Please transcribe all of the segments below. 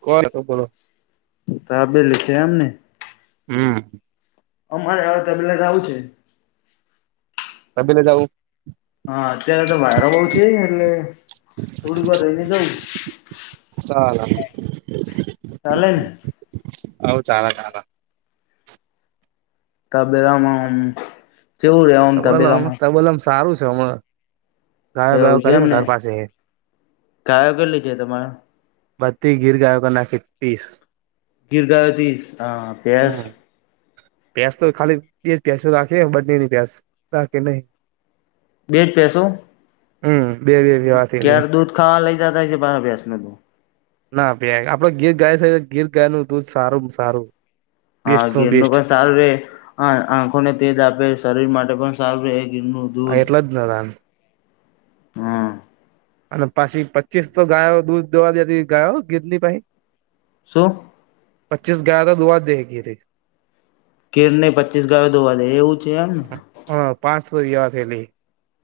કોણ હતો બોલો. તો આપેલું છે એમ ને? હમ્મ. અમારે હ તદ લગાઉં છે. ત પેલે જાઉ હા, અત્યારે તો વાયરો બહુ છેને એટલે થોડીક વાર રહીને જઉં. સાલા. ચાલે ને? હવ ચાલે ચાલે. તબેલામાં અમ્મ કેવું રે આમ તબલમ તબેલામાં? તબલમ સારું છે હમણાં. ગાયો એવું બાયો છે ખારી હું એમને તારા પાસે. ગાયો કેટલી છે તમારે બધી ગીર ગાયો કર નાખી પીસ. ગીર ગાયો તીસ હા પેસ પેસ તો ખાલી બે પેસ રાખે બદનીની પ્યાસ રાખે નહી. બે જ પૈસો હમ બે બે વ્યવાથેલી ક્યારે દૂધ ખાવા લઈ જતાાય છે બાર ભ્યાસ ને તો. ના પી આપડે ગીર ગાય છે ગર ગાયનું તું સારું આમ સારું. હા બેસ્ટ નું ગીરનું બેસ્ટ પણ સારું રહેે હ આંખોને તેજ આપે શરીર માટે પણ સારું રહે ગીરનું. હ દૂધ એટલા જ ને ના દાન. હા અને પાછી પચીસ તો ગાયો દૂધ દોવા દીતી ગાયો ગીત ની પાહિ. શું? પચીસ ગાયો તો દુઆ દે ગીર રી. ગીર ને પચીસ ગાવે દોવા દે એવું છે એમને? હા, પાંચ હુયા ફેલલી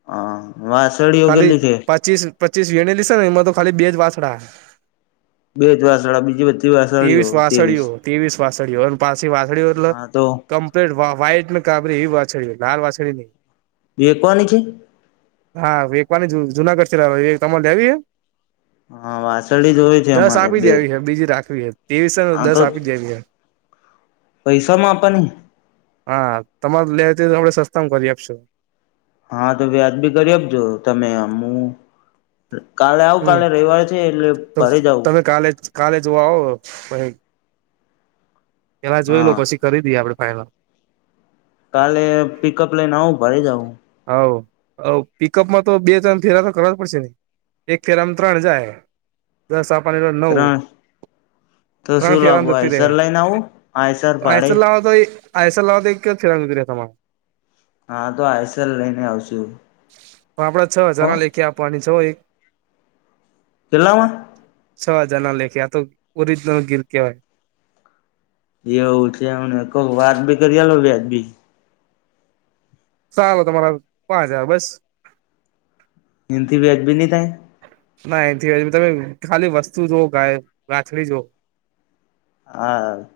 હા વાસળીઓ ખાલી કેટલી છે પચીસ પચીસ વેને લીશે એમાં તો ખાલી બે જ વાછડા. બે જ વાસળા બીજી બધી વાસળીઓ તેવીસ ત્રેવીસ વાસળીઓ તેવીસ વાસળીઓ અને પાછી વાસળી એટલે હા તો કમ વે વા-વાહાઈટને કાપડી એવી વાછળ લાલ વાછડી નહી. વેકવાની છે. હા વેકવાની જુ-જુનાગઢ થી લાવે હે તમારે લેવી હે? હા વાસળી જ હોય છે દસ અમારે આપી બે દેવી છે બીજી રાખવી છે તેવીસ દસ આપી દેવી હે. પૈસા માપા નહીં. હા, તમાર લે તે તો આપડા સસ્તામાં કરી આપશું. હા, તો વ્યાજબી કરી આપજો તમે આમ કાલે આવું હમ કાલે રવિવારે છે, એટલે તો ભરી જવું તમે કાલે જ કાલે જોવા આવો, ફરી પેલા જોઈ લો હા પછી કરી દઈએ આપણે ફાાઈનલ કાલે પિકઅપ લઈને આવું ભરે જઉં હોવ, હોવ.. પિકઅપમાં તો બે-ત્રણ ફેરા તો કરવા જ પડશે. એક ફેરા માં ત્રણ જાય, દસ આપવાની હોય તો નવ ત્રણ તો શું ત્રણ ફેરા લાવું માં જતી રહે, આઈસર લઈને આવું આઈસર ભાડે આઇશલ આવે તોય આઇશલ આવ તો એક જ ફેરા માં પતી જાય તમામ હા, તો આઈસલ લઈને આવશુ. આપણે છ હજાર ના લેખી આપવાની, છ એક કેટલામાં? છ હજાર ના લેખે આ તો ઓરિજિનલ ગિલ કેવાય. એવું છે, એમને કો વ્યાજબી કરી આલો વ્યાજ બી સારું તમારા પાંચ હજાર બસ એન થી વ્યાજબી નઈ થાય? ના એન થી વ્યાજબી તો, ખાલી વસ્તુ જોવો ખાલી કાથળી જોવો. હા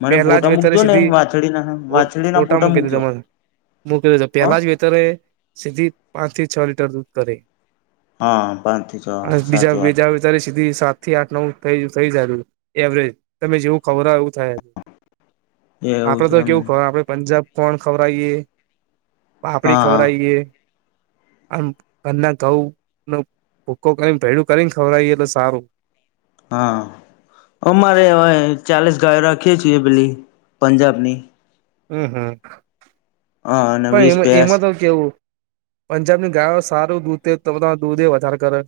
મને પહેલા જ ફોટા વેતરે મૂકજો ને સીધી વાછડી ના ફો, વાછડી ના ફોટા મૂકી મૂકજો દીધા. મૂકી દેધ હ પેલા જ વેતરે સીધી પાંચ થી છ લીટર દૂધ તરે હા, પાંચ થી છ સાચવવાનું અત્યારે સીધી સાત થી આઠ, નવ થ.. થઈ જાય. એવરેજ, તમે જેવું ખવરાવો હો એવું થાય, એવું આપડે છે તો એમ કેવું ખવ આપડે પંજાબ ગોડ ખવડાઈએ, પાપડી હા હા ખવડાઈએ આમ, ઘરના ઘઉં નો ભૂકો કરીને ભેડું કરીને ખવડાવીએ, તો સારું હા, અમારે હવે ચાલીસ ગાયો રાખીએ છીએ, પેલી પંજાબની હમ.. હમ. હા અને પણ વીસ એમાં, ભેસ એમાં તો કેવું, પંજાબની ગાયો સારું દૂધ, દૂધ એ વધારે કરે,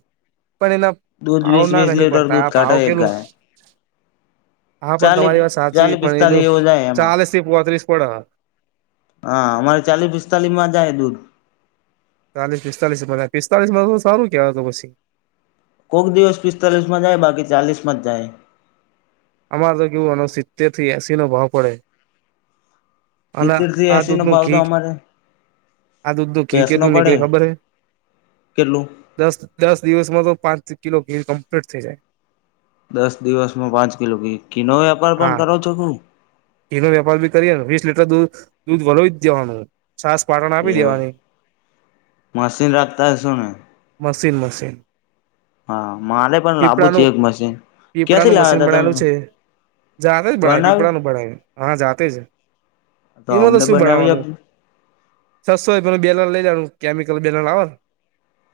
પણ એના દૂધ ભાવ વીસ ના વીસ નહિ લીટર પડતા, દૂધ આ ભાવ કાઢે એક કેટલું ગાય હા, પણ ચાલી તમારી વાત સાચી ચાલી પણ પિસ્તાલીસ એનું એવો જાય એમાં ચાલીશ થી પોત્રીસ પડ હ હા, અમારે ચાલી- પિસ્તાલી માં જાય દૂધ ચાલીસ-પિસ્તાલીસ એ ભરાય પિસ્તાલીસ માં તો સારું કેવાય તો પછી કોક દિવસ પિસ્તાલીસમાં જાય બાકી ચાલીસમાં જાય. અમારે તો કેવું આ નો સીતેર થી એસી નો ભાવ પડે. અને સિત્તેર થી આ એસી દૂધ નો નું ભાવ તો ઘી અમારે આ દૂધ નું ઘી ભેંસ નો કેટલું પડે નીકળે ખબર હે? કેટલું દસ, દસ દિવસમાં તો પાંચ કિલો ઘી કમ્પ્લેટ થઈ જાય. દસ દિવસમાં પાંચ કિલો ઘી, ઘી નો વેપાર પણ કરો છો ક હું? ઘી નો વેપાર ભી કરીએ, વીસ લીટર દૂધ, દૂધ વલોવી જ દેવાનું. છાશ પાડા ન આપી દેવાની મશીન રાખતા હશો ને મશીન, મશીન હા, મારે પણ લાવુ છે પીપળાનું એક મશીન, ક્યાંથી પીપળાનું લાવ્યા મશીન તા બનાયલું તમે? છે જાતે જ બનાયુ બનાવ્યું પીપળાનું બનાયુ, હા જાતે જ એમાં તો અમને શું બનાવી બનાવવાનું આપ્યું છસો એમલ નું બેલર લઈ લેવાનું કેમિકલ બેલર આવે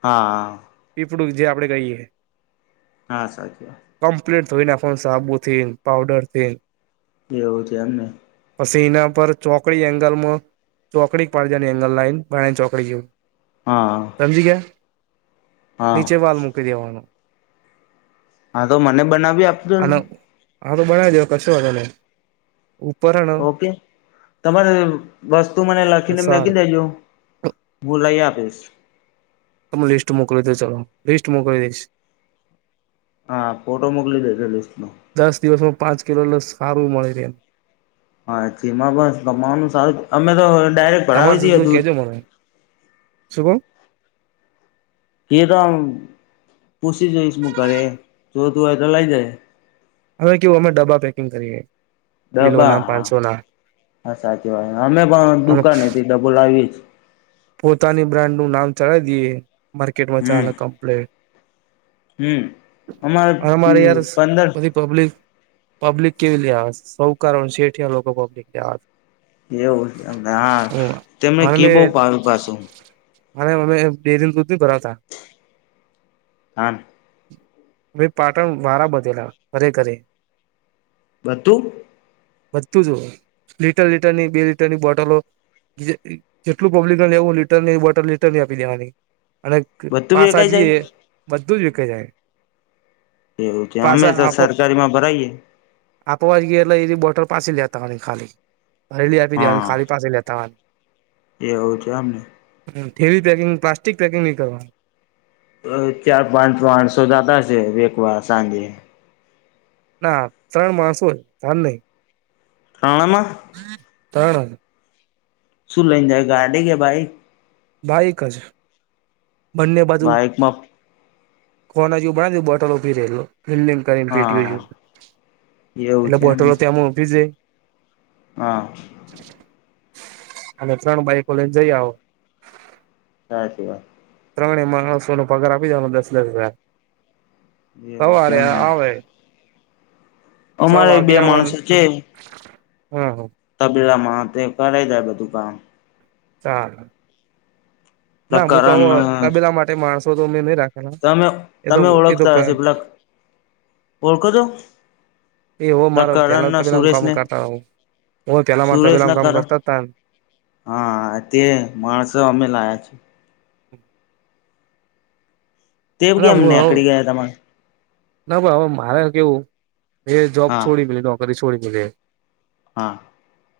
હા પીપડું જે આપણે કહીએ હા સાચી વાત કમ્પ્લેટ થઈ નાખો સાબુ થી પાવડર થી એવું છે એમને પછી એના પર ચોકડી એંગલમાં ચોકડી પ પાડજની એંગલ લંન બરાણી ચોકડીરી જે હા સમજી ગયા હા નીચે વાલ મૂકી દેવાનું હા તો મને બનાવી આપજો ને અને હા તો બનાવી દો કશો હો તમે ઉપરણ ઓકે તમારે વસ્તુ મને લખીને મેકી સારું દેજો મુ લાઈ આપીશ મુ લિસ્ટ મોકલી દો ચાલો લિસ્ટ મોકલી દઈશ હા ફોટો મોકલી દેજ લિસ્ટ ન દસ દિવસમાં પાંચ કિલો લસ સારું મળી રહે એમ હાછીમાં બસ તમામાવાનું સારું અમે તો ડાયરેક્ટ તમાર ભરાવી દઈએ સસુ દૂધ કજો મને શું કો કે તો આમ પોછી જોઈશ હું ઘરે જોતું હોય તો લઈ જાય હવે કેવું અમે ડબ્બ પેકિંગ કરીએઈએ ડબા હા હા સાચી વાત અમે પણ અને દુકાાન ને થી ડબો લાવીયે પોતાની બ્રાન્ડ નું નામ ચલાવી દઈએ માર્કેટમાં ચાના કંપલે હમ્મ અમારે પંદર બધી પબ્લિક પબ્લિક કેવી લેહા સૌ કારણ છેઠ લોકો પબ્લિક લ એવું હા તેમને ઘી બો ભાવે પાછું અનેરે અમે બેેરીને દૂધ ન ભરાવતા હા ભાઈ પાટણ વા [unintelligible] બધું બધતું જ લીટર લીટરની બે લીટરની બોટલો જેટલું પબ્લિક લેું લીટર વટર લીટર ની આપી દેવાની અને બધું વેકાઈ પાસાજીએ જાય બધું જ વિકે જાય એવું છે અમે પાસા તો આપ સરકારીમાં ભરાઈયએ આપવા જ ગઈ એટલે એ બટર પાછી લેતા હોવાની ખાલી હરેલી આપી દેવાની ખાલી પાછી લેતા હોવાની એવુ છે એમ હ થેલિ પેકિંગ પ્લાસ્ટિક પેકિંગ નની કરવાનું ચાર પાંચ આઠ સો જતા છે એકવાર સાંજે ના ત્રણ માણસો ધ્યાન નહી આવામાં [unintelligible] શું લઈને જાય ગાડીે કે બાઈક બાઇક જ બંને બાજુ બાઈકમાં કોના જેવું બના દું બોટલો [unintelligible] કરીને હા તેટલી એવું એટલે છે એમને બોટલો ત્યાં મોકલી છે હા અને ત્રણ બાઈકો લઈને જઈ આવો સાચી વાત ત્રણેય માણસો નો પગાર આપી દવાનો દસ દસ લાખ એવું છે સવારે એમને આવે છ અમારે બે વાગ્યા માણસો આવાનું તબીલામાં તે કરાઈ જાય બધું કામ ચાર ના પેલા હું તો હું કરણ તબેલા માટે માણસો તો મે નહી રાખ તમે તમે ઓળખતા હસો પેલા ઓળખો છો એ વો મારો કરણ પેલા ના [unintelligible] સુરેશ કામ ને કરતા હો હુંય પેલા વા સુરેશ તબેલામાં ના કામ કરણ કરતાતા હા તે માણસો અમે લાયા છીએ [inaudible] દિવસ અને કેમ હું નેકળી હવે ગયા તમે ના ભાઈ હવે મારે કેવું એ જોબ હા છોડી મેલી નોકરી છોડી હા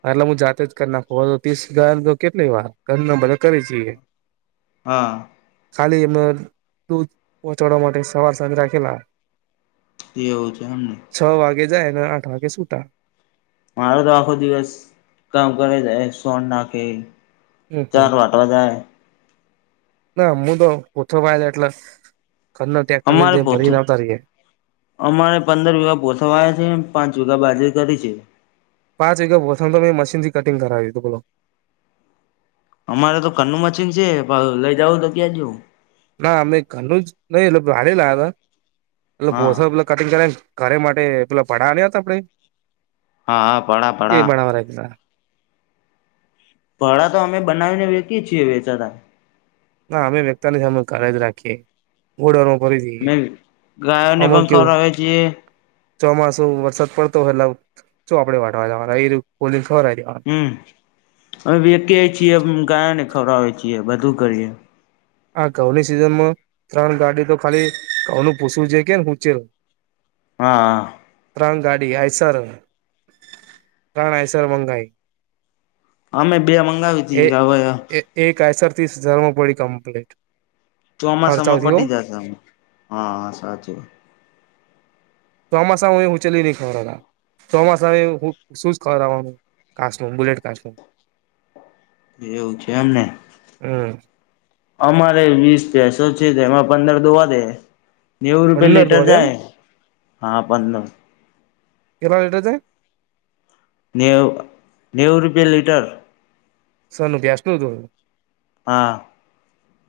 એટલે હું જાતે જ કરી નાખું હવે તો ત્રીસ ગન કેટલી વાર કરી ઘરના બધા કરિયે છીયે હા ખાલી એમ દૂધ પહોંચાડવા માટે એક સવાર સાંજ રાખેલા [unintelligible] છે એમને છ વાગે જાયને આઠ વાગે સુટા મારો તો આખો દિવસ કામ કરે છે સોન નાખી હમ હમ ના મું તો ઓછો [unintelligible] એટલે ઘરના ટેકટર લયન અમારે પોતે જાયન આવતા રયે અમારે પંદર વીઘા પોછાવાયા છે પાંચ વીઘા બાજરી દરી છી પાંચ વગ્યા [unintelligible] તો મેં મશીનથી કટિંગ કરાવીયું હતું બોલો અમારે તો ઘરનું મશીન છે પણ લઈ જવ તો ક્યાં જવું ના અમે ઘરનું જ નહી એટલે ભાડે લાયા તા એટલે ઓલા હા પોસા પ કટિંગ કરને ઘરે માટે એકલા પડા રયાતા ભાઈ હા હા પડા પડા [unintelligible] પળા તો અમે બનાવીને વેચિયે જ છીએ વેચાતા ના અમે વેંચતા નથી અમે ઘરે જ રાખીયે ગોડાણો ભરી દઈએ મે ગાયોને આમાં પણ કેવું ખવડાવે છીએ ચોમાસું વરસાદ પડતો હોય એટલે શું આપડે વાટવા જવાના [unintelligible] હમ અમે વેચીયેય છીએ ઉમ ગાયોને ખવડાવી છીએ બધું કરીએ આા ઘઉ ની સિઝનમાં ત્રણ ગાડી તો ખાલી ઘઉ નું પૂછવું છે કે ઉચેર હા હા ત્રણ ગાડી [unintelligible] ત્રણ હાઇસર બઁધાઈ અમે બે મંગાવી એ તી હવે એ એક આઈસર થી જ [unintelligible] પડે ચોમાસામાં પટી જશે હા હા સાચું ચોમાસામાંય [unintelligible] ચોમાસા [unintelligible] હું બુલેટ કાઢ લવ એવું છે એમને. હમ અમારે વીસ ભેંસો છે, જેમાં પંદર દોવા દે હે. નેવું રૂપિયા પંદર લીટર દોડે એમ જાય, હા પંદર. કેટલા લિટર જાય? નેવ નેવું રૂપિયા લીટર. શાનું? ભેંસનું દૂધ? હા.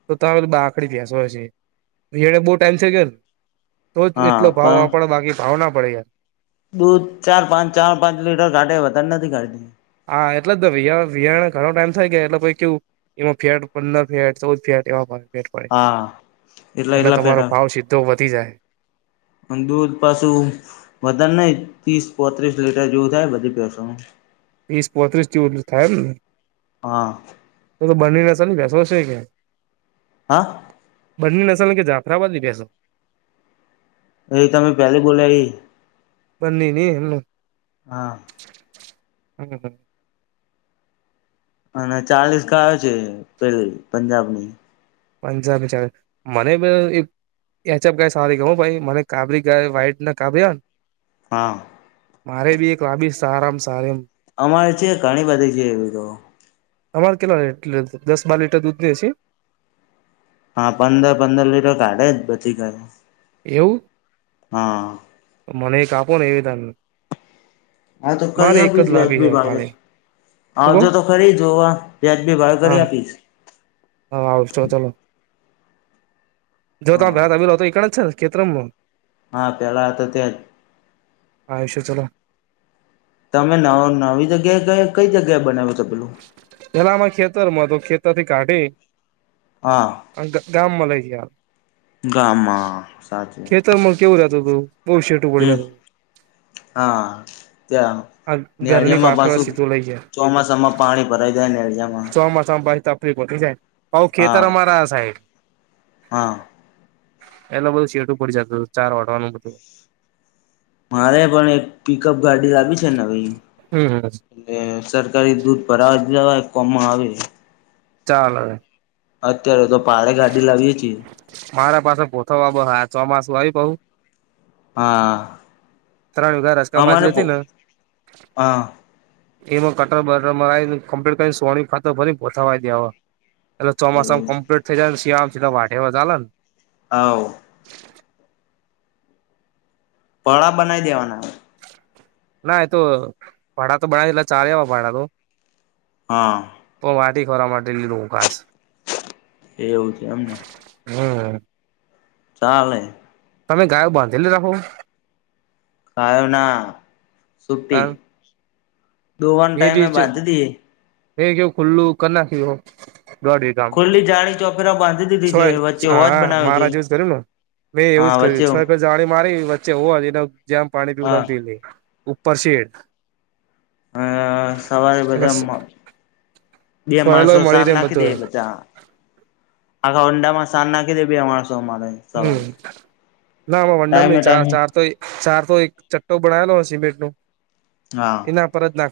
તો તમે [unintelligible] ભેંસો છે. વિહાણે બહુ ટાઈમ થઈ ગયોન? તો જ હા એટલો ભાવ પણ આપણે બાકી ભાવ ના પડે યાર. દૂધ ચાર-પાંચ, ચાર-પાંચ લીટર કાઢે, વધારે નથી કાઢતી. હા એટલે જ તો વિહર વિહાણે ઘણોટાઈમ થઈ ગયો એટલે પહીં કેવું એમાં ફેટ પંદર ફે ચૌદ ફેેટ હા [unintelligible] એટલા એટલે એટલા પેટ તમારો ભાવ સી ધો વધી જાય. અન દૂધ પાસું વધારે નહીં, તીસ પાંત્રીસ લીટર જેવું થાય બધી ભેંસોનું. વીસ પોત્રીસ જેવું જ થાય એમને. હા તો-તો [unintelligible] હા? બંની નસલ કે જાફરાબાદી ભેંસો? એવી તમે પેલી બોલ્યા ઈ. બંનીની એમનું હા. [inaudible] અને ચાલીસ ગાય છે પેલી પંજાબની. પંજાબી [unintelligible] [unintelligible] હુ ભાઈ, મને કાબરી ગાય વાઈટ ને કાબરી હોયન હા. મારે બી એક [unintelligible] સારામ સારી એમ. અમારે છે, ઘણી બધી છે એવી તો. તમારે કેટલા [unintelligible] દસ બાર લીટર દૂધ દે છે? હા પંદર-પંદર લીટર કાઢે જ બધી ગાય. એવું? હા. તો મનેઈ એક આપોને [unintelligible] હા તો કરી આપીશ લાવી હે વ્યાજબી ભાવે. કાલે શું કઉ આવજો તો ખરી જોવા. વ્યાજબી ભાવે હા કરી આપીશ. હા આવશું ચાલો. હા [unintelligible] હા પેલા તો ત્યાં જ હા આઈશું ચલો. તમે નવ નવી જગ્યાએ કયે કંઈ જગ્યાએ બનાવ્યું છે પેલું? પેલા અમાર ખેતર માં હતો, તો ખેતર થી કાઢી હા. અન ગ ગામમાં લઈ જ્યા. ગામમાં, સાચું. [unintelligible] કેવું રહેતું તું, બહુ શેટું પડી હમ જાતું. હા. ત્યાં આ ઘરની ન્યાંળિમાં પાછળ પાસું સીધું લઈ ગયા ચોમાસામાં પાણી ભરાઈ જાય ને એરિયામાં. ચોમ્બા ચોમ્બા તકલીફો હોતી જાએ. ઓ ખેતર ખેતર હા અમારા આ સાહેબ. હા એટલે બધું સેટું પડી જતું હતું ચાર વટવાનું બધું મારે પણ એક પિકઅપ ગાડી લાવી છે નવી હમ એટલે સરકારી દૂધ ભરાવા દવા આપવામાં આવે. ચાલે અત્યારે તો પાડે ગાડી લાવીએ છીએ મારા પાસે ભોથબ હા ચોમાસું આવીય બઉ હા. ત્રણ ગ રસકા અમારે બાજરી હતી ને હા એમાં કટર બટરને કમ્પલીટ કરીને સો ખાતો ભરી પોઠવા દેવા. એટલે એવું ચોમાસમ્પલીટ થઈ જાયને શિયામ સીધા વાઢામાં ચાલે ને આવ. પળા બનાઈ દેવાના. ના એતો ભાડા તો ભણેલા ચાવા એવા ભાડા તો હા. પો માટી ખોરા માટે લું ખાશ એ એવું છે એમને. હમ્મ. ચાલે. તમે ગાયો બાંધેલી રાખો? ગાયોના શુટ્ટી. હે બી ચ દઈએ હે કેવ ખુલ્લું કર નાખી બહુ દોઢી જામ ખુલ્લી જાળી ચોપેરા બાંધી દીધી છે વચ્ચે છય હોજ હા બનાવ્યો છે મારા જેવજ કર્યું ના? મેં એવું જ હા વચ્ચે કર્યું છો કલ જાણી મારી વચ્ચે હોવા એને જેમ પાણી પીવું હા તમ પી લઈ ઉપર શેડ. અહ સવારે અને બધા મા બે સોયલો માણસો મળી સામ રહે નાખી બધો દે બધા. આખા ઊંડા માં સાન નાખી બે માણસો માં ને. હમ્મ, ના વો વંડા મે ચાર ટાઈમે ચાર તો એ ચાર તો એક ચટ્ટો બનાયેલો હો સિમેન્ટ નું હા એના પર જ નાખ